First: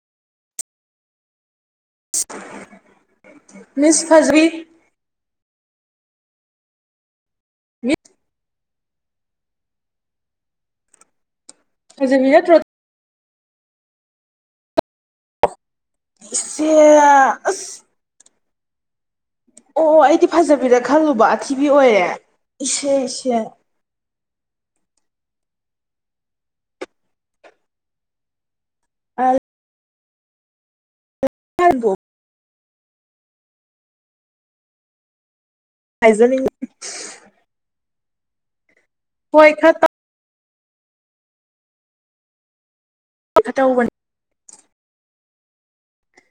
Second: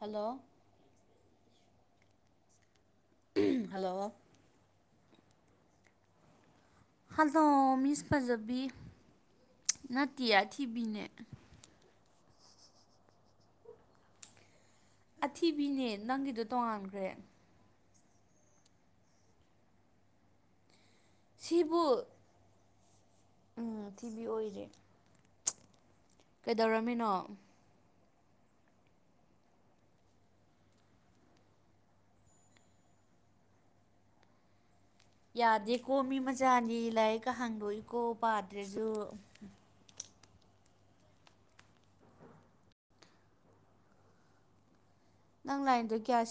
hello miss hello ꯐꯖꯕꯤ hello miss ꯐꯖꯕꯤ nutty ꯑꯊꯤꯕꯤꯅꯦ ꯍꯧꯖꯤ ꯍ꯭ꯔꯣ ꯑꯊꯤꯕꯤꯅꯦ ꯅꯪꯒꯤꯗꯣ ꯏꯆꯦ ꯇꯣꯉꯥꯟꯈ꯭ꯔꯦ ꯑꯁ ꯑꯣ ꯑꯩꯗꯤ ꯐꯖꯕꯤꯗ ꯈꯜꯂꯨꯕ ꯑꯊꯤꯕꯤ ꯁꯤꯕꯨ ꯑꯣꯏꯔꯦ ꯏꯦ ꯏꯦ ꯎꯝ ꯊꯤꯕꯤ ꯑꯣꯏꯔꯦ ꯀꯩꯗꯧꯔꯝꯃꯤꯅꯣ ꯑ ꯍꯦꯜꯕꯨ ꯌꯥꯗꯦꯀꯣ ꯃꯤ ꯍꯥꯏꯖꯅꯤꯡ ꯃꯆꯥꯅꯤ ꯂꯥꯏꯔꯤꯛꯀ ꯍꯥꯡꯗꯣꯛꯏꯀꯣ ꯄꯥꯗ꯭ꯔꯁꯨ ꯍꯣ ꯑꯩ ꯈꯠ ꯇꯧꯕꯅꯤ ꯅꯪ ꯂꯥꯏꯟꯗꯣ ꯀꯌꯥ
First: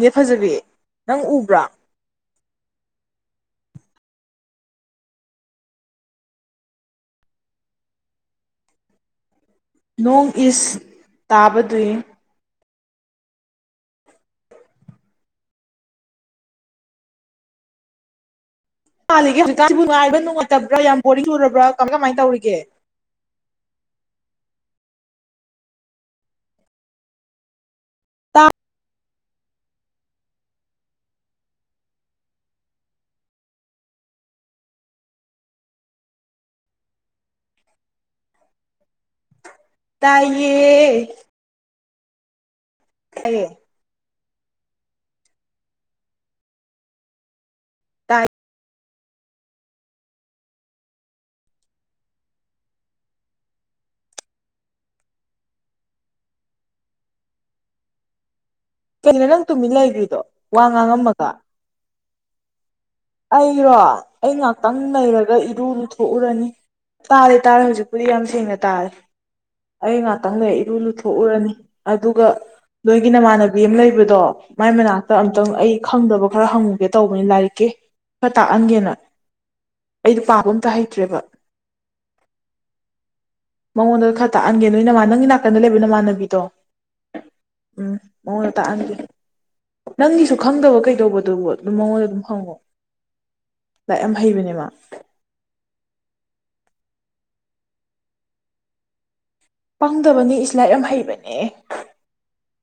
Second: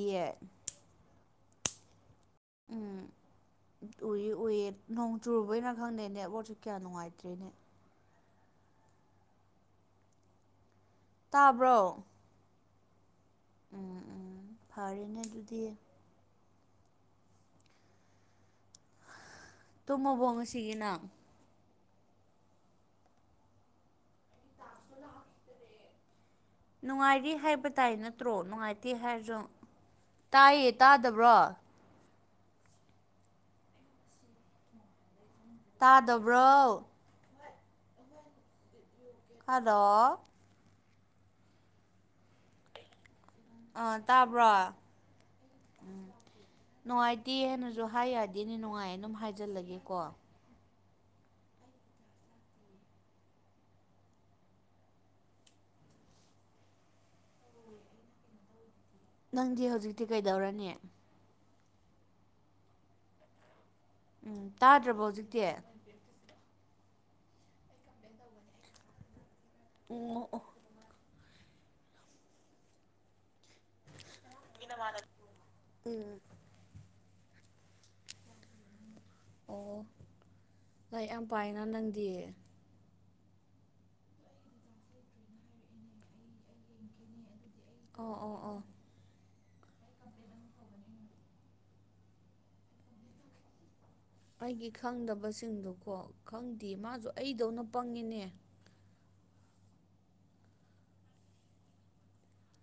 ꯅꯦ ꯐꯖꯕꯤ ꯅꯪ ꯎꯕ꯭ꯔꯥ ꯎꯝ ꯎꯏ ꯎꯏꯌꯦ ꯅꯣꯡ ꯆꯨꯕꯅ ꯈꯪꯗꯦ ꯅꯦꯠꯋꯥꯛꯁꯦ ꯀꯌꯥ ꯅꯨꯡꯉꯥꯏꯇ꯭ꯔꯦꯅꯦ ꯅꯣꯡ ꯏꯁ ꯇꯥꯕꯗꯨꯏ ꯇꯥꯕ꯭ꯔꯣ ꯎꯝ ꯎꯝ ꯐꯔꯦꯅꯦ ꯑꯗꯨꯗꯤ ꯜꯂꯤꯒꯦ ꯍꯧꯖꯤꯛꯥꯟꯁꯤꯕꯨ ꯅꯨꯡꯥꯏꯕ꯭ꯔ ꯇꯨꯝꯃꯕꯣ ꯉꯁꯤꯒꯤ ꯅꯨꯡꯉꯇꯕ꯭ꯔꯥ ꯌꯥꯝ ꯅꯪ ꯕꯣꯔꯤꯡ ꯁꯨꯔꯕ꯭ꯔꯥ ꯀꯃꯥꯏ ꯀꯃꯥꯏꯅ ꯇꯧꯔꯤꯒꯦ ꯇꯥꯁ ꯅꯨꯡꯉꯥꯏꯔꯤ ꯍꯥꯏꯕ ꯇꯥꯏ ꯅꯠꯇ꯭ꯔꯣ ꯇꯥ ꯅꯨꯡꯉꯥꯏꯇꯦ ꯍꯥꯏꯔꯁꯨ ꯇꯥꯏꯌꯦ ꯇꯥꯗꯕ꯭ꯔꯣ ꯇꯥꯗꯕ꯭ꯔꯣ ꯑꯗꯣ ꯌꯦ ꯍꯥꯏꯔꯦ ꯑꯥ ꯇꯥꯕ꯭ꯔꯣ ꯎꯝ ꯅꯨꯡꯉꯥꯏꯇꯦ ꯍꯥꯏꯅꯁꯨ ꯑꯗ ꯍꯥꯏ ꯇꯥꯏ ꯌꯥꯗꯦꯅꯦ ꯅꯨꯡꯉꯥꯏꯌꯦ ꯑꯗꯨꯝ ꯍꯥꯏꯖꯜꯂꯒꯦꯀꯣ ꯎꯝ ꯀꯩꯅꯣ ꯅꯪ ꯇꯨꯃꯤꯟ ꯂꯩꯈ꯭ꯔꯤꯗꯣ ꯋꯥ ꯀꯩꯗꯧꯔꯅꯤ ꯉꯥꯡꯉꯝꯃꯒ ꯑꯩꯔꯣ ꯑꯩ ꯎꯝ ꯉꯥꯛꯇꯪ ꯇꯥꯗ꯭ꯔꯕꯣ ꯅꯔꯒ ꯍꯧꯖꯤꯛꯇꯤ ꯑꯣ ꯏꯔꯨ ꯂꯨꯊꯣꯛꯎꯔꯅꯤ ꯇꯥꯔꯦ ꯇꯥꯔꯦ ꯍꯧꯖꯤꯛꯄꯨꯗꯤ ꯌꯥꯝ ꯁꯦꯡꯅ ꯇꯥꯔꯦ ꯑꯩ ꯑꯣ ꯉꯥꯛꯇꯪꯗ ꯏꯔꯨ ꯂꯨꯊꯦ ꯊꯣꯛꯎꯔꯅꯤ ꯑꯗꯨꯒ ꯅꯣꯏꯒꯤ ꯅꯃꯥꯟꯅ ꯑꯃ ꯂꯩꯕꯗꯣ ꯃꯥꯏ ꯃꯅꯥꯛꯇ ꯑꯝꯇꯪ ꯑꯩ ꯎꯝ ꯈꯪꯗꯕ ꯈꯔ ꯍꯪꯉꯨꯒꯦ ꯇꯧꯕꯅꯤ ꯂꯥꯏꯔꯤꯛꯀꯤ ꯈꯔ ꯇꯥꯛꯍꯟꯒꯦꯅ ꯑꯣ ꯑꯩꯗꯣ ꯄꯥꯕ ꯑꯝꯇ ꯂꯥꯏꯔꯤꯛ ꯍꯩꯇ꯭ꯔꯦꯕ ꯌꯥꯝ ꯄꯥꯏꯅ ꯅꯪꯗꯤ ꯃꯉꯣꯟꯗ ꯈꯔ ꯇꯥꯛꯍꯟꯒꯦ ꯅꯣꯏ ꯅꯃ ꯅꯪꯒꯤ ꯅꯥꯀꯟꯗ ꯂꯩꯕ ꯅꯃꯥꯟꯅꯕꯤꯗꯣ ꯎꯝ ꯑꯣ ꯃ ꯑꯣ ꯑꯣ ꯇꯥꯛꯅꯒ ꯅꯪꯒꯤꯁꯨ ꯈꯪꯗꯕ ꯀꯩꯗꯧꯕꯗꯨꯕꯨ ꯑꯗꯨꯝ ꯃꯉꯣꯟꯗ ꯑꯗꯨꯝ ꯍꯪꯉꯣ ꯂꯥꯏꯔꯤꯛ ꯌꯥꯝ ꯍꯩꯕꯅꯦ ꯃꯥ ꯑꯩꯒꯤ ꯈꯪꯗꯕꯁꯤꯡꯗꯨꯣꯀꯣ ꯈꯪꯗꯦ ꯃꯥꯁꯨ ꯑꯩꯗꯧꯅ ꯄꯪꯉꯤꯅꯦ ꯄꯥꯡꯗꯕꯅꯤ ꯏ ꯂꯥꯏ ꯌꯥꯝ ꯍꯩꯕꯅꯦ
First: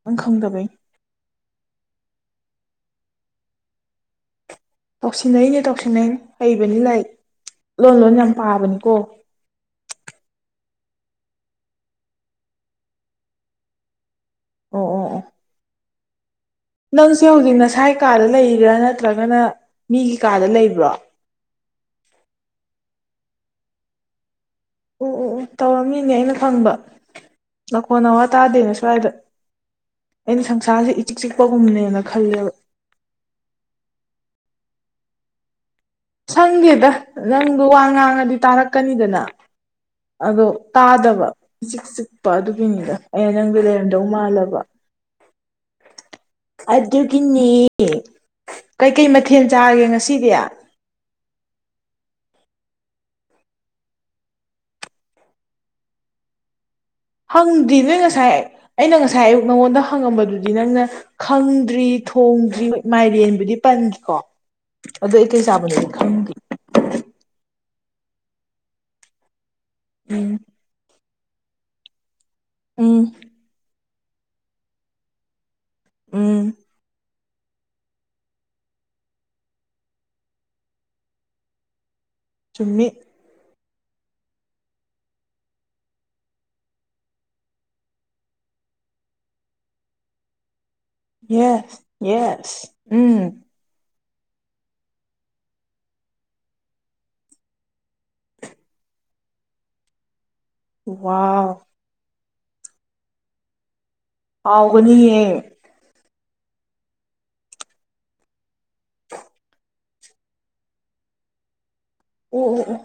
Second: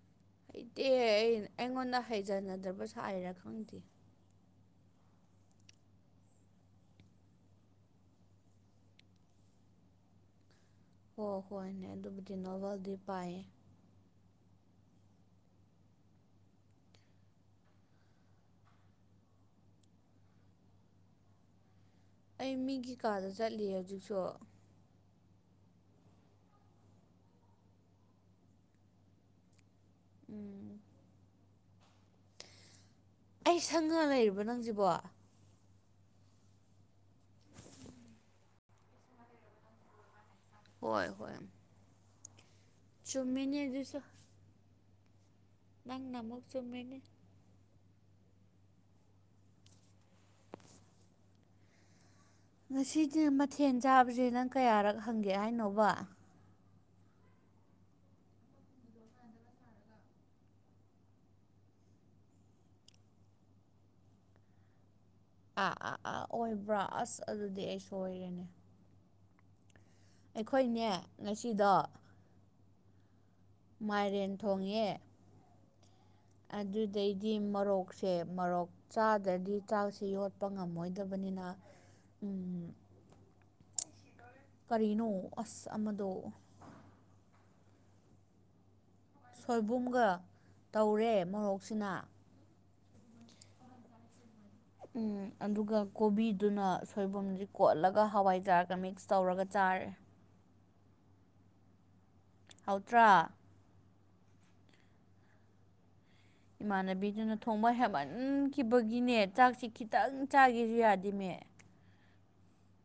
ꯅꯪ ꯈꯪꯗꯕꯩ ꯍꯩꯇꯦ ꯑꯩ ꯑꯩꯉꯣꯟꯗ ꯍꯩꯖꯅꯗ꯭ꯔꯕꯁꯨꯥꯏꯔꯥ ꯈꯪꯗꯦ ꯇꯧꯁꯤꯟꯅꯩꯅꯦ ꯇꯧꯁꯤꯟꯅꯩꯅꯦ ꯍꯩꯕꯅꯤ ꯂꯥꯏ ꯂꯣꯟ ꯂꯣꯟ ꯌꯥꯝ ꯄꯥꯕꯅꯤꯀꯣ ꯍꯣ ꯍꯣꯏꯅꯦ ꯑꯗꯨꯕꯨꯗꯤ ꯅꯣꯕꯦꯜꯗꯤ ꯄꯥꯏꯌꯦ ꯑꯣ ꯑꯣ ꯑꯣ ꯅꯪꯁꯦ ꯍꯧꯖꯤꯛ ꯅꯁꯥꯏꯒꯤ ꯀꯥꯗ ꯂꯩꯕ꯭ꯔꯥ ꯅꯠꯇ꯭ꯔꯒꯅ ꯃꯤꯒꯤ ꯀꯥꯗ ꯂꯩꯕ꯭ꯔꯣ ꯑꯩ ꯃꯤꯒꯤ ꯀꯥꯔꯗ ꯆꯠꯂꯤ ꯍꯧꯖꯤꯛꯁꯨ ꯎ ꯎ ꯎ ꯇꯧꯔꯝꯃꯤꯅꯦ ꯑꯩꯅ ꯐꯪꯕ ꯅꯈꯣꯟ ꯅꯋꯥ ꯇꯥꯗꯦꯅ ꯁ꯭ꯋꯥꯏꯗ ꯑꯩꯅ ꯎꯝ ꯁꯪꯁꯥꯔꯁꯤꯦ ꯏꯆꯤꯛ ꯆꯤꯛꯄꯒꯨꯝꯅꯦꯅ ꯈꯜꯂꯦꯕ ꯑꯩ ꯁꯪ ꯉ ꯂꯩꯔꯤꯕ ꯅꯪꯁꯤꯕꯣ ꯁꯪꯗꯦꯗ ꯅꯪꯗꯣ ꯋꯥ ꯉꯥꯡꯉꯗꯤ ꯇꯥꯔꯛꯀꯅꯤꯗꯅ ꯑꯗꯣ ꯍꯣꯏ ꯍꯣꯏ ꯆꯤꯛ ꯆꯤꯛꯄ ꯑꯗꯨꯒꯤꯅꯤꯗ ꯑꯩꯅ ꯆꯨꯝꯃꯤꯅꯦ ꯅꯪꯗꯤ ꯑꯗꯨꯁꯨ ꯂꯩꯔꯝꯗꯧ ꯃꯥꯜꯂꯕ ꯅꯪꯅ ꯑꯃꯛ ꯑꯗꯨꯒꯤꯅꯦ ꯀꯩꯀꯩ ꯃꯊꯦꯜ ꯆꯥꯒꯦ ꯉꯁꯤꯗꯤ ꯉꯁꯤꯗꯤ ꯃꯊꯦꯜ ꯆꯥꯕꯁꯦ ꯅꯪ ꯀꯌꯥꯔꯛ ꯍꯪꯒꯦ ꯍꯥꯏꯅꯣꯕ ꯍꯪꯗ꯭ ꯅꯣꯏ ꯉꯁꯥꯏ ꯑꯩꯅ ꯉꯁꯥꯏ ꯑꯌꯨꯛ ꯅꯪꯉꯣꯟꯗ ꯍꯪꯉꯝꯕꯗꯨꯗꯤ ꯅꯪꯅ ꯈꯪꯗ꯭ꯔꯤ ꯊꯣꯡꯗ꯭ꯔꯤ ꯍꯣꯏ ꯃꯥꯏꯔꯦꯟꯕꯨꯗꯤ ꯄꯟꯈꯤꯀꯣ ꯑꯗꯨꯗ ꯑꯩ ꯀꯩ ꯑꯥ ꯆꯥꯕꯅꯣꯗꯤ ꯑꯥ ꯑꯥ ꯈꯪꯒꯦ ꯑꯣꯏꯕ꯭ꯔꯥ ꯑꯁ ꯑꯗꯨꯗꯤ ꯑꯩ ꯁꯣꯏꯔꯦꯅꯦ ꯎꯝ ꯑꯩꯈꯣꯏꯅꯦ ꯉꯁꯤꯗꯣ ꯎꯝ ꯃꯥꯏꯔꯦꯟ ꯊꯣꯡꯉꯦ ꯎꯝ ꯑꯗꯨꯗꯩꯗꯤ ꯃꯣꯔꯣꯛꯁꯦ ꯃꯣꯔꯣꯛ ꯆꯥꯗ꯭ꯔꯗꯤ ꯆꯥꯛꯁꯤ ꯌꯣꯠꯄ ꯉꯝꯃꯣꯏꯗꯕꯅꯤꯅ ꯎꯝ ꯆꯨꯝꯃꯤ ꯀꯔꯤꯅꯣ ꯑꯁ ꯑꯃꯗꯣ ꯁꯣꯏꯕꯨꯝꯒ ꯇꯧꯔꯦ ꯌꯦꯁ ꯃꯣꯔꯣꯛꯁꯤꯅ [inaudible] ꯌꯦꯁ ꯎꯝ ꯎꯝ ꯑꯗꯨꯒ ꯀꯣꯕꯤꯗꯨꯅ ꯁꯣꯏꯕꯨꯝꯗꯤ ꯀꯣꯠꯂꯒ ꯍꯋꯥꯏꯖꯥꯔ ꯃꯤꯛꯁ ꯇꯧꯔꯒ ꯆꯥꯔꯦ ꯋꯥ ꯍꯧꯠꯇ꯭ꯔꯥ ꯍꯥꯎꯒꯅꯤꯌꯦ ꯏꯃꯥꯟꯅꯕꯤꯗꯨꯅ ꯊꯣꯡꯕ ꯍꯦꯃꯟꯈꯤꯕꯒꯤꯅꯦ ꯆꯥꯛꯁꯤ ꯈꯤꯇꯪ ꯆꯥꯈꯤꯁꯨ ꯌꯥꯗꯤꯃꯦ ꯎ ꯎ ꯎ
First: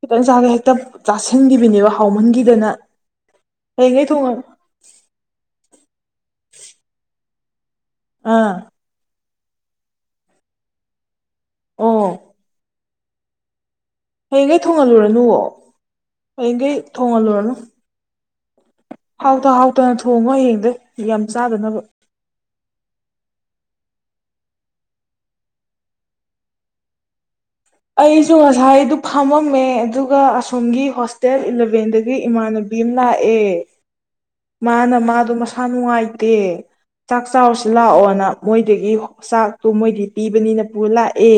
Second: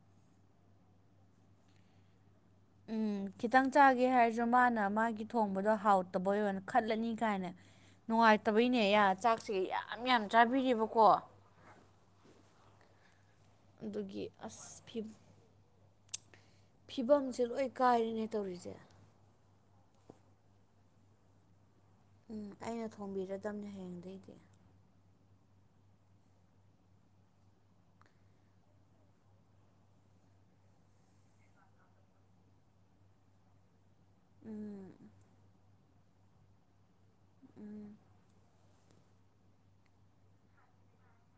ꯈꯤꯇꯪ ꯆꯥꯒ ꯍꯦꯛꯇ ꯆꯥꯁꯤꯟꯈꯤꯕꯅꯦꯕ ꯍꯥꯎꯃꯟꯈꯤꯗꯅ ꯎꯝ ꯈꯤꯇꯪ ꯆꯥꯒꯦ ꯍꯌꯦꯡꯈꯩ ꯊꯣꯡꯉ ꯍꯥꯏꯔꯁꯨ ꯃꯥꯅ ꯃꯥꯒꯤ ꯊꯣꯡꯕꯗꯣ ꯍꯥꯎꯠ ꯇꯧꯕꯣꯅ ꯈꯜꯂꯅꯤ ꯀꯥꯏꯅ ꯑꯥ ꯅꯨꯡꯉꯥꯏꯇꯕꯩꯅꯦ ꯆꯥꯛꯁꯦ ꯌꯥꯝ ꯌꯥꯝ ꯆꯥꯕꯤꯕꯀꯣ ꯑꯣ ꯑꯗꯨꯒꯤ ꯍꯌꯦꯡꯒꯩ ꯑꯁ ꯊꯣꯡꯍꯜꯂꯨꯔꯅꯨꯕ ꯐꯤꯕꯝꯁꯦ ꯂꯣꯏ ꯀꯥꯏꯔꯤꯅꯦ ꯇꯧꯔꯤꯁꯦ ꯍꯥꯎꯇ ꯍꯥꯎꯇꯅ ꯊꯣꯡꯉꯣ ꯍꯌꯦꯡꯗ ꯌꯥꯝ ꯆꯥꯗꯅꯕ ꯎꯝ ꯑꯩꯅ ꯊꯣꯡꯕꯤꯔꯗꯗꯝꯅꯦ ꯍꯌꯦꯡꯗꯩꯗꯤ ꯑꯩꯁꯨ ꯉꯁꯥꯏꯗꯨ ꯐꯥꯝꯃꯝꯃꯦ ꯑꯗꯨꯒ ꯑꯁꯣꯝꯒꯤ ꯍꯣꯁꯇꯦꯜ ꯏꯂꯚꯦꯟꯗꯒꯤ ꯏꯃꯥꯟꯅꯕꯤ ꯕꯤꯝꯅꯥ ꯑꯦ ꯎꯝ ꯃꯥꯅ ꯃꯥꯗꯣ ꯃꯁꯥ ꯅꯨꯡꯉꯥꯏꯇꯦ ꯆꯥꯛ ꯆꯔꯁꯤ ꯂꯥꯛꯑꯣꯅ ꯃꯣꯏꯗꯒꯤ ꯆꯥꯛꯇꯣ ꯃꯣꯏꯗꯤ ꯄꯤꯕꯅꯤꯅ ꯄꯨ ꯂꯥꯛꯑꯦ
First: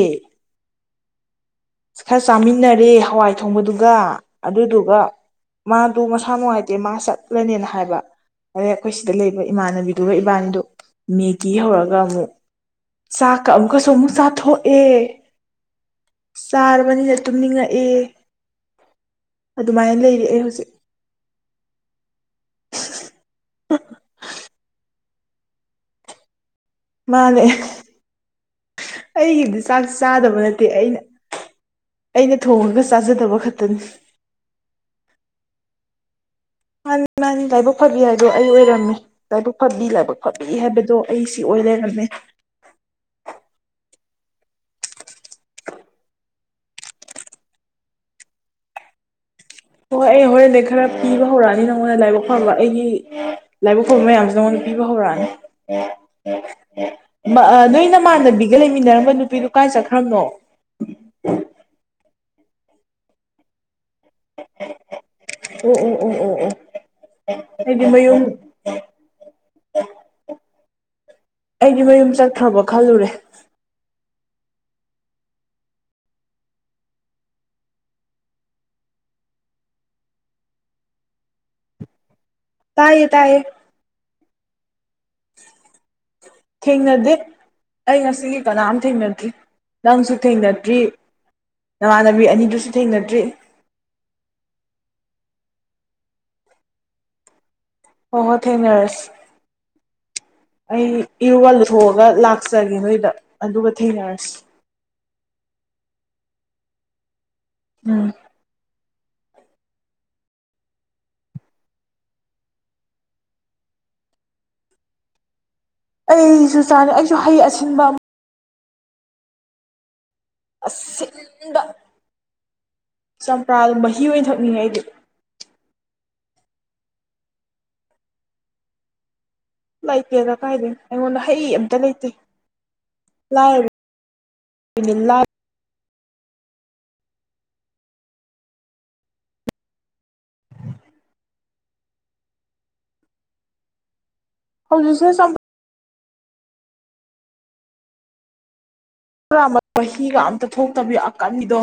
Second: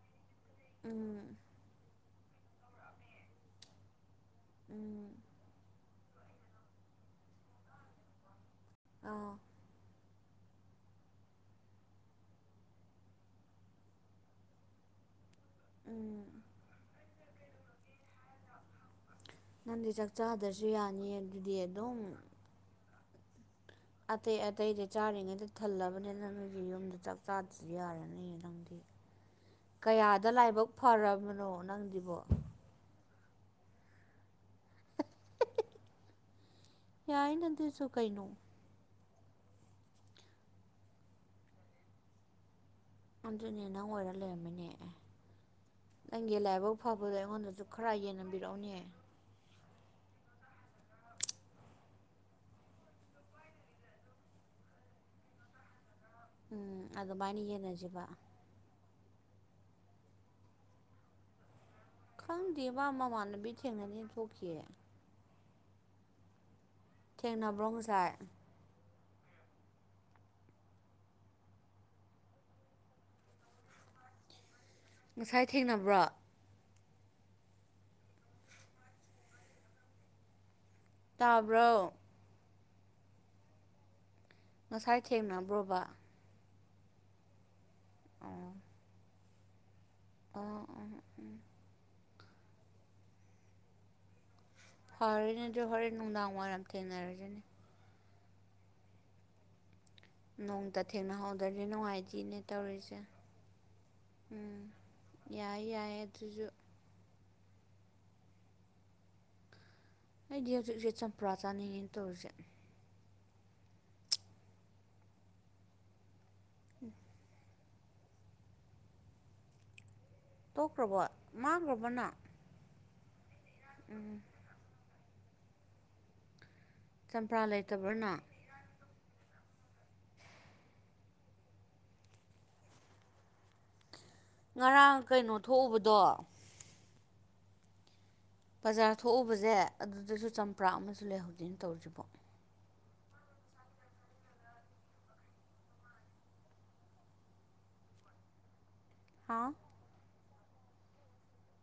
ꯎꯝ ꯈꯔ ꯆꯥꯃꯤꯟꯅꯔꯦ ꯍꯋꯥꯏ ꯊꯣꯡꯕꯗꯨꯒ ꯑꯗꯨꯗꯨꯒ ꯎꯝ ꯃꯥ ꯑꯗꯨ ꯃꯁꯥ ꯅꯨꯡꯉꯥꯏꯇꯦ ꯃꯥ ꯆꯠꯂꯅꯦꯅ ꯍꯥꯏꯕ ꯑꯗꯩ ꯑꯩꯈꯣꯏ ꯁꯤꯗ ꯑꯥ ꯂꯩꯕ ꯏꯃꯥꯟꯅꯕꯤ ꯑꯗꯨꯒ ꯏꯕꯥꯟꯗꯨꯣ ꯃꯦꯒꯤ ꯍꯧꯔꯒ ꯑꯃꯨꯛ ꯆꯥꯛꯀ ꯑꯃꯨꯛꯀꯁꯨ ꯑꯃꯨꯛ ꯆꯥꯊꯣꯛꯑꯦ ꯎꯝ ꯆꯥꯔꯕꯅꯤꯅ ꯇꯨꯝꯅꯤꯡꯉꯛꯑꯦ ꯑꯗꯨꯃꯥꯏꯅ ꯂꯩꯔꯑꯦ ꯍꯧꯖꯤꯛ ꯅꯤ ꯑꯗꯨꯗꯤ ꯑꯗꯨꯝ ꯑꯇꯩ ꯑꯇꯩꯗꯤ ꯆꯥꯔꯤꯉꯩꯗ ꯊꯜꯂꯕꯅꯤꯅ ꯅꯪ ꯅꯒꯤ ꯌꯨꯝꯗ ꯆꯥꯛ ꯃꯥꯅꯦ ꯆꯥꯗꯁꯨ ꯌꯥꯔꯅꯤ ꯅꯪꯗꯤ ꯑꯩꯒꯤꯗꯤ ꯆꯥꯛ ꯀꯌꯥꯗ ꯆꯥꯗꯕ ꯅꯠꯇꯦ ꯂꯥꯏꯕꯛ ꯑꯩꯅ ꯐꯔꯕꯅꯣ ꯅꯪꯗꯤꯕꯣ ꯑꯩꯅ ꯊꯣꯡꯉꯒ ꯆꯥꯖꯗꯕ ꯈꯛꯇꯅꯤ ꯃꯥꯅꯤ ꯃꯥꯅꯤ ꯌꯥꯏꯅ ꯂꯥꯏꯕꯛ ꯑꯗꯨꯁꯨ ꯐꯕꯤ ꯀꯩꯅꯣ ꯍꯥꯏꯗꯣ ꯑꯩ ꯑꯣꯏꯔꯝꯃꯦ ꯂꯥꯏꯕꯛ ꯐꯕꯤ ꯂꯥꯏꯕꯛ ꯐꯕꯤ ꯍꯥꯏꯕꯗꯣ ꯑꯩ ꯁꯤ ꯑꯣꯏꯔꯔꯝꯃꯦ ꯑꯗꯨꯅꯦ ꯅꯪ ꯑꯣꯏꯔ ꯂꯩꯔꯝꯃꯤꯅꯦ ꯑꯦ ꯅꯪꯒꯤ ꯂꯥꯏꯕꯛ ꯐꯥꯎꯕꯗ ꯑꯩꯉꯣꯟꯗꯁꯨ ꯈꯔ ꯌꯦꯡꯅꯕꯤꯔꯛꯎꯅꯦ ꯍꯣꯏ ꯑꯩ ꯍꯣꯔꯦꯟꯗꯩ ꯈꯔ ꯄꯤꯕ ꯍꯧꯔꯛꯑꯅꯤ ꯅꯪꯉꯣꯟꯗ ꯂꯥꯏꯕꯛ ꯐꯕ ꯑꯩꯒꯤ ꯂꯥꯏꯕ ꯈꯔ ꯃꯌꯥꯝꯁꯨ ꯅꯉꯣꯟꯅ ꯄꯤꯕ ꯍꯧꯔꯛꯑꯅꯤ ꯎꯝ ꯑꯗꯨꯃꯥꯏꯅ ꯌꯦꯟꯅꯁꯤꯕ ꯒ ꯂꯩꯃꯤꯟꯅꯔꯝꯕ ꯅꯨꯄꯤꯗꯨꯣ ꯀꯥꯏ ꯆꯠꯈ꯭ꯔꯕꯅꯣ ꯈꯪꯗꯦꯕ ꯃꯃꯥꯟꯅꯕꯤ ꯊꯦꯡꯅꯅꯤ ꯊꯣꯛꯈꯤꯑ ꯑꯣ ꯑꯣ ꯑꯣ ꯑꯣ ꯑꯣ ꯊꯦꯡꯅꯕ꯭ꯔꯣ ꯑꯩꯗꯤ ꯉꯁꯥꯏ ꯃꯌꯨꯝ ꯑꯩꯗꯤ ꯃꯌꯨꯝ ꯆꯠꯈ꯭ꯔꯕꯣ ꯈꯜꯂꯨꯔꯦ ꯉꯁꯥꯏ ꯊꯦꯡꯅꯕ꯭ꯔꯣ ꯇꯥꯕ꯭ꯔꯣ ꯇꯥꯏꯌꯦ ꯇꯌꯦ ꯉꯁꯥꯏ ꯊꯦꯡꯅꯕ꯭ꯔꯣꯕ ꯊꯦꯡꯅꯗꯦ ꯑꯩ ꯉꯁꯤꯒꯤ ꯑꯣ ꯀꯅꯥꯝ ꯊꯦꯡꯅꯗ꯭ꯔꯤ ꯅꯪꯁꯨ ꯑꯣ ꯊꯦꯡꯅꯗ꯭ꯔꯤ ꯑꯣ ꯅꯃꯥꯟꯅꯕꯤ ꯑꯅꯤꯗꯨꯁꯨ ꯊꯦꯡꯅꯗ꯭ꯔꯤ ꯐꯔꯅꯦ ꯑꯗꯣ ꯍꯣꯔꯦꯟ ꯅꯨꯡꯗꯥꯡ ꯋꯥꯏꯔꯝ ꯊꯦꯡꯅꯔꯁꯤꯅꯦ ꯍ ꯊꯦꯡꯅꯔꯁ ꯅꯣꯡꯇ ꯑꯩ ꯏꯔꯨꯕꯥ ꯊꯦꯡꯅꯍꯧꯗ꯭ꯔꯗꯤ ꯂꯧꯊꯣꯛꯑꯒ ꯅꯨꯡꯉꯥꯏꯇꯦꯅꯦ ꯂꯥꯛꯆꯒꯦ ꯇꯧꯔꯤꯁꯦ ꯅꯣꯏꯗ ꯑꯗꯨꯒ ꯊꯦꯡꯅꯔꯁꯤ ꯎꯝ ꯌꯥꯏ ꯌꯥꯏ ꯑꯗꯨꯁꯨ ꯎꯝ ꯑꯩꯗꯤ ꯍꯧꯖꯤꯛ ꯍꯧꯖꯤ ꯆꯝꯄ꯭ꯔꯥ ꯆꯥꯅꯤꯡꯉꯦꯅ ꯇꯧꯔꯤꯁꯦ [inaudible] ꯑꯩꯁꯨ ꯆꯥꯅꯩ ꯑꯩꯁꯨ ꯍꯩ ꯑꯁꯤꯟꯕ ꯇꯣꯛꯈ꯭ꯔꯕꯣ ꯃꯥꯡꯈ꯭ꯔꯕꯅ ꯆꯝꯄ꯭ꯔꯥ ꯃꯍꯤ ꯑꯣꯏꯅ ꯊꯛꯅꯤꯡꯉ ꯑꯩꯗꯤ ꯆꯝꯄ꯭ꯔꯥ ꯂꯩꯇꯕ꯭ꯔꯅ ꯂꯩꯇꯦꯗ ꯀꯥꯏꯗ ꯑꯩꯉꯣꯟꯗ ꯍꯩ ꯑꯝꯇ ꯂꯩꯇꯦ ꯂꯥꯏꯔ ꯉꯔꯥꯡ ꯀꯩꯅꯣ ꯊꯣꯛꯎꯕꯗꯣ ꯕꯖꯥꯔ ꯊꯣꯛꯎꯕꯁꯦ ꯑꯗꯨꯗꯁꯨ ꯆꯝꯄ꯭ꯔꯥ ꯑꯃꯁꯨ ꯂꯩꯍꯧꯗꯦꯅ ꯇꯧꯔꯤꯁꯤꯕꯣ ꯍꯧꯁ ꯍꯥ ꯍꯤꯒ ꯑꯝꯇ ꯊꯣꯛꯇꯕꯤ ꯑꯀꯟꯕꯤꯗꯣ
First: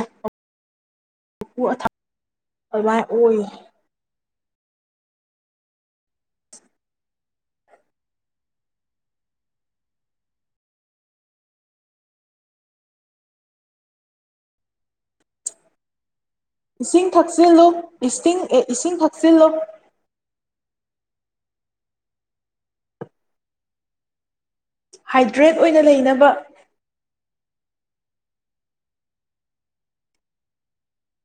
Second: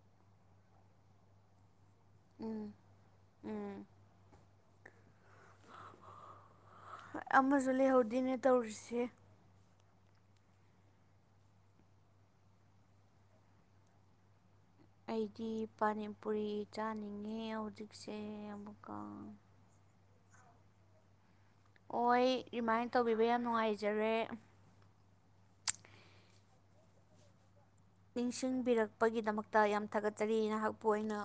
ꯎꯝ ꯃꯥꯥꯏ ꯑꯣꯏ ꯎꯝ ꯑꯃꯁꯨ ꯂꯩꯍꯧꯗꯣꯏꯅꯦ ꯇꯧꯔꯤꯁꯦ ꯑꯩꯗꯤ ꯄꯅꯤꯄꯨꯔꯤ ꯏꯁꯤꯡ ꯆꯥꯅꯤꯡꯉꯦ ꯊꯛꯆꯤꯜꯂꯨ ꯍꯧꯖꯤꯛꯁꯦ ꯏꯁꯤꯡ ꯑꯦ ꯏꯁꯤꯡ ꯑꯃꯨꯛꯀ ꯊꯛꯆꯤꯜꯂꯨ ꯑꯣꯏ ꯔꯤꯃꯥꯏꯟ ꯇꯧꯕꯤꯕ ꯌꯥꯝ ꯅꯨꯡꯉꯥꯏꯖꯔꯦ ꯍꯥꯏꯗ꯭ꯔꯦꯠ ꯑꯣꯏꯅ ꯂꯩꯅꯕ ꯅꯤꯡꯁꯤꯡꯕꯤꯔꯛꯄꯒꯤꯗꯃꯛꯇ ꯌꯥꯝ ꯊꯥꯒꯠꯆꯔꯤ ꯅꯍꯥꯛꯄꯨ ꯑ ꯑꯣꯏꯅ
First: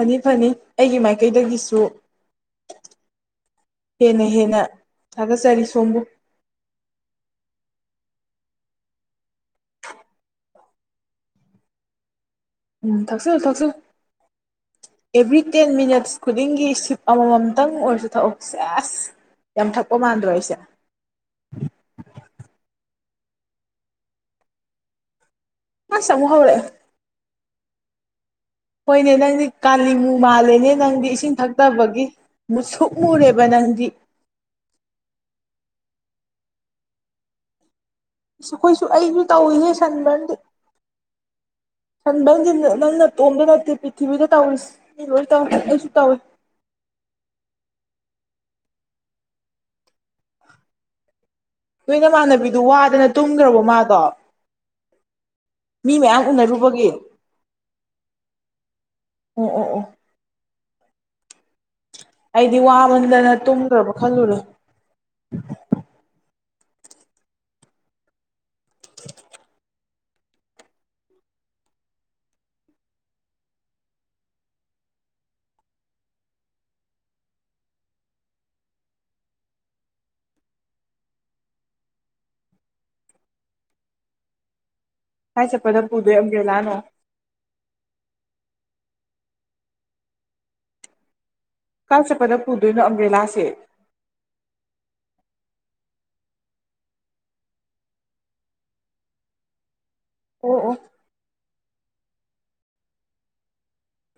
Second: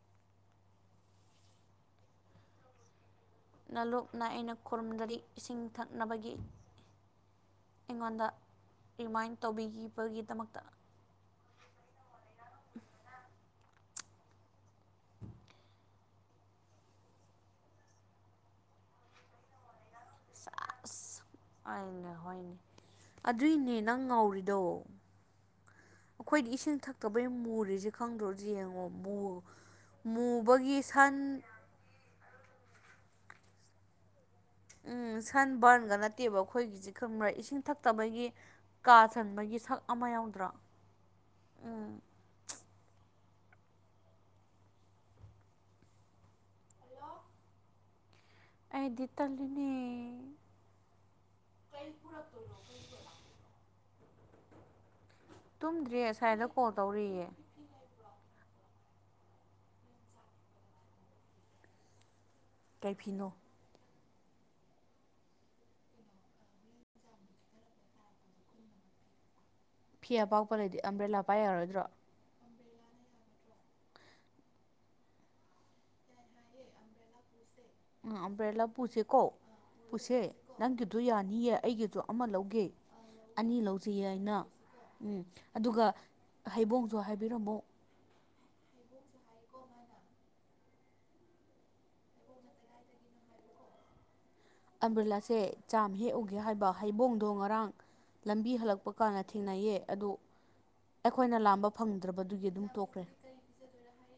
ꯐꯅꯤ ꯐꯅꯤ ꯑꯩꯒꯤ ꯃꯥꯏꯀꯩꯗꯒꯤꯁꯨ ꯅꯣꯂꯨꯞꯅ ꯍꯦꯟꯅ ꯑꯩꯅ ꯍꯦꯟꯅ ꯈꯨꯔꯨꯝꯖꯔꯤ ꯏꯁꯤꯡ ꯊꯥꯒꯠꯆꯔꯤ ꯁꯣꯝꯕꯨ ꯊꯛꯅꯕꯒꯤ ꯑꯩꯉꯣꯟꯗ ꯔꯤꯃꯥꯏꯟ ꯇꯧꯕꯤꯈꯤꯕꯒꯤꯗꯃꯛꯇ ꯎꯝ ꯊꯛꯆꯜꯂꯨ ꯊꯛꯆꯜꯂꯨ ꯑꯦꯚ꯭ꯔꯤ ꯇꯦꯟ ꯃꯤꯅꯠꯁ ꯈꯨꯗꯤꯡꯒꯤ ꯁꯤꯞ ꯑꯃꯃꯝꯇꯪ ꯑꯣꯏꯔꯁꯨ ꯊꯛꯎ ꯁꯦ ꯑꯁ ꯌꯥꯝ ꯊꯛꯄ ꯃꯥꯟꯗ꯭ꯔꯣ ꯑꯩꯁꯦ ꯑꯁ ꯍꯣꯏꯅꯦ ꯍꯣꯏꯅꯦ ꯑꯗꯨꯏꯅꯦ ꯅꯪ ꯉꯧꯔꯤꯗꯣ ꯑꯁ ꯑꯃꯨꯛ ꯑꯩꯈꯣꯏꯗꯤ ꯍꯧꯔꯛꯑꯦ ꯏꯁꯤꯡ ꯊꯛꯇꯕꯩ ꯃꯨꯔꯤꯁꯦ ꯈꯪꯗ꯭ꯔꯗꯤ ꯌꯦꯡꯉꯣ ꯍꯣꯏꯅꯦ ꯃꯨ ꯅꯪꯗꯤ ꯃꯨꯕꯒꯤ ꯁꯟ ꯐꯠꯇꯕꯒꯤ ꯃꯨꯁꯨꯛꯃꯨꯔꯦꯕ ꯅꯪꯗꯤ ꯎꯝ ꯁꯟ ꯕꯔꯟꯒ ꯅꯠꯇꯦꯕ ꯑꯩꯈꯣꯏꯒꯤꯁꯤ ꯈꯪꯕꯥ ꯏꯁꯤꯡ ꯊꯛꯇꯕꯒꯤ ꯑꯁ ꯑꯩꯈꯣꯏꯁꯨ ꯀꯥ ꯑꯩꯁꯨ ꯆꯟꯕꯒꯤ ꯇꯧꯔꯤꯅꯦ ꯁꯛ ꯑꯃ ꯁꯟꯕꯔꯟꯗꯤ ꯌꯥꯎꯗ꯭ꯔꯥ ꯎꯝ ꯅꯕꯪꯗꯤ ꯅꯪ ꯅꯇꯣꯝꯗꯤ ꯅꯠꯇꯦ ꯄ꯭ꯔꯤꯊꯤꯕꯤꯗ ꯇꯧꯏ ꯃꯤ ꯂꯣꯏꯁꯨ ꯇꯧ ꯀꯁꯨ ꯇꯧꯋꯦ ꯍꯜꯂꯣ ꯑꯩꯗꯤ ꯇꯜꯂꯤꯅꯤ ꯅꯣꯏ ꯅꯃꯥꯟꯅꯕꯤꯗꯨ ꯋꯥꯗꯅ ꯇꯨꯝꯒꯔꯥꯕꯣ ꯃꯥꯗꯣ ꯃꯤ ꯇꯨꯝꯗ꯭ꯔꯤ ꯃꯌꯥꯝ ꯑꯁꯥꯏꯗ ꯀꯣꯜ ꯎꯅꯔꯨꯕꯒꯤ ꯇꯧꯔꯤꯌꯦ ꯑꯣ ꯑꯣ ꯑꯣ ꯑꯩꯗꯤ ꯀꯩ ꯋꯥꯃꯟꯗꯅ ꯐꯤꯅꯣ ꯇꯨꯝꯂꯨꯔꯕ ꯈꯜꯂꯨꯔꯣ [unintelligible] ꯐꯤ ꯑꯄꯥꯛꯄ ꯂꯩꯇꯗꯤ ꯑꯝꯕ꯭ꯔꯦꯂꯥ ꯄꯥꯏ ꯌꯥꯔꯣꯏꯗ꯭ꯔꯣ ꯑꯝꯕꯔ꯭ꯦꯂꯥ ꯄꯨꯁꯦꯀꯣ ꯄꯨꯁꯦ ꯅꯪꯒꯤꯗꯣ ꯌꯥꯅꯤꯌꯦ ꯑꯩꯒꯤꯗꯣ ꯑꯃ ꯂꯧꯒꯦ ꯑꯅꯤ ꯂꯧꯁꯤꯌꯦ ꯑꯩꯅ ꯎꯝ ꯀꯥꯏ ꯆꯠꯄꯗ ꯑꯗꯨꯒ ꯄꯨꯗꯣꯏ ꯑꯝꯕ꯭ꯔꯦꯂꯥꯅꯣ ꯍꯩꯕꯣꯡꯁꯨ ꯍꯥꯏꯕꯤꯔꯝꯃꯣ ꯀꯥꯏ ꯆꯠꯄꯗ ꯄꯨꯗꯣꯏꯅꯣ ꯑꯝꯕ꯭ꯔꯦꯂꯥꯁꯦ ꯑꯝꯕ꯭ꯔꯤꯂꯥꯁꯦ ꯆꯥꯝꯃ ꯍꯦꯛꯎꯒꯦ ꯍꯥꯏꯕ ꯍꯩꯕꯣꯡꯗꯣ ꯉꯔꯥꯡ ꯂꯝꯕꯤ ꯍꯜꯂꯛꯄ ꯀꯥꯟꯅ ꯊꯦꯡꯅꯩꯌꯦ ꯑꯗꯣ ꯑꯣ ꯑꯣ ꯑꯩꯈꯣꯏꯅ ꯂꯥꯝꯕ ꯐꯪꯗ꯭ꯔꯕꯗꯨꯒꯤ ꯑꯗꯨꯝ ꯇꯣꯛꯈ꯭ꯔꯦ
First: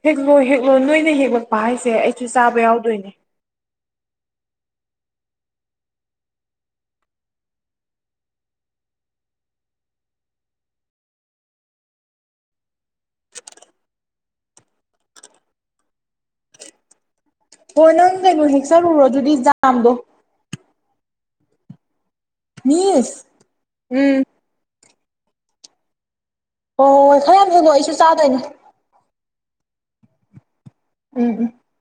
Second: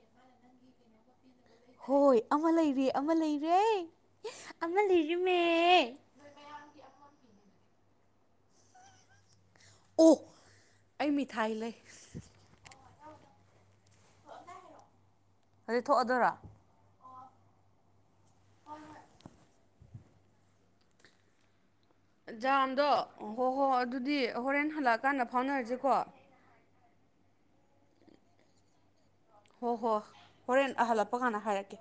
ꯍꯦꯛꯂꯣ ꯍꯦꯛꯂꯣ ꯅꯣꯏꯅ ꯍꯦꯛꯂ ꯍꯣꯏ ꯑꯃ ꯂꯩꯔꯦ ꯑꯃ ꯂꯩꯔꯦ ꯑꯃ ꯂꯩꯔꯃꯦ ꯑꯣ ꯑꯩ ꯃꯤꯊꯥꯏ ꯂꯩ ꯍꯧꯖꯤꯛ ꯊꯣꯛꯑꯗꯣꯏꯔꯥ ꯍꯣꯏ ꯅꯪ ꯀꯩꯅꯣ ꯍꯦꯛꯆꯠꯔꯨꯔꯣ ꯑꯗꯨꯗꯤ ꯖꯥꯝꯗꯣ ꯖꯥꯝꯗꯣ ꯃꯤꯁ ꯍꯣ ꯍꯣ ꯑꯗꯨꯗꯤ ꯎꯝ ꯍꯣꯔꯦꯟ ꯍꯜꯂꯛꯑꯀꯥꯟꯗ ꯐꯥꯎꯅꯔꯁꯤꯀꯣ ꯍꯣꯏ ꯍꯣꯏ ꯍꯣꯏ ꯈꯔ ꯌꯥꯝꯁꯨꯅꯣ ꯑꯩꯁꯨ ꯆꯥꯗꯣꯏꯅꯦ ꯍꯣ ꯍꯣ ꯍꯣꯔꯦꯟ ꯍꯜꯂꯛꯄ ꯎꯝ ꯀꯥꯟꯗ ꯎꯝ ꯍꯥꯏꯔꯛꯀꯦ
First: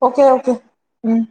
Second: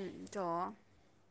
ꯎꯝ ꯑꯣꯀꯦ ꯑꯣꯀꯦ ꯑꯣ ꯎꯝ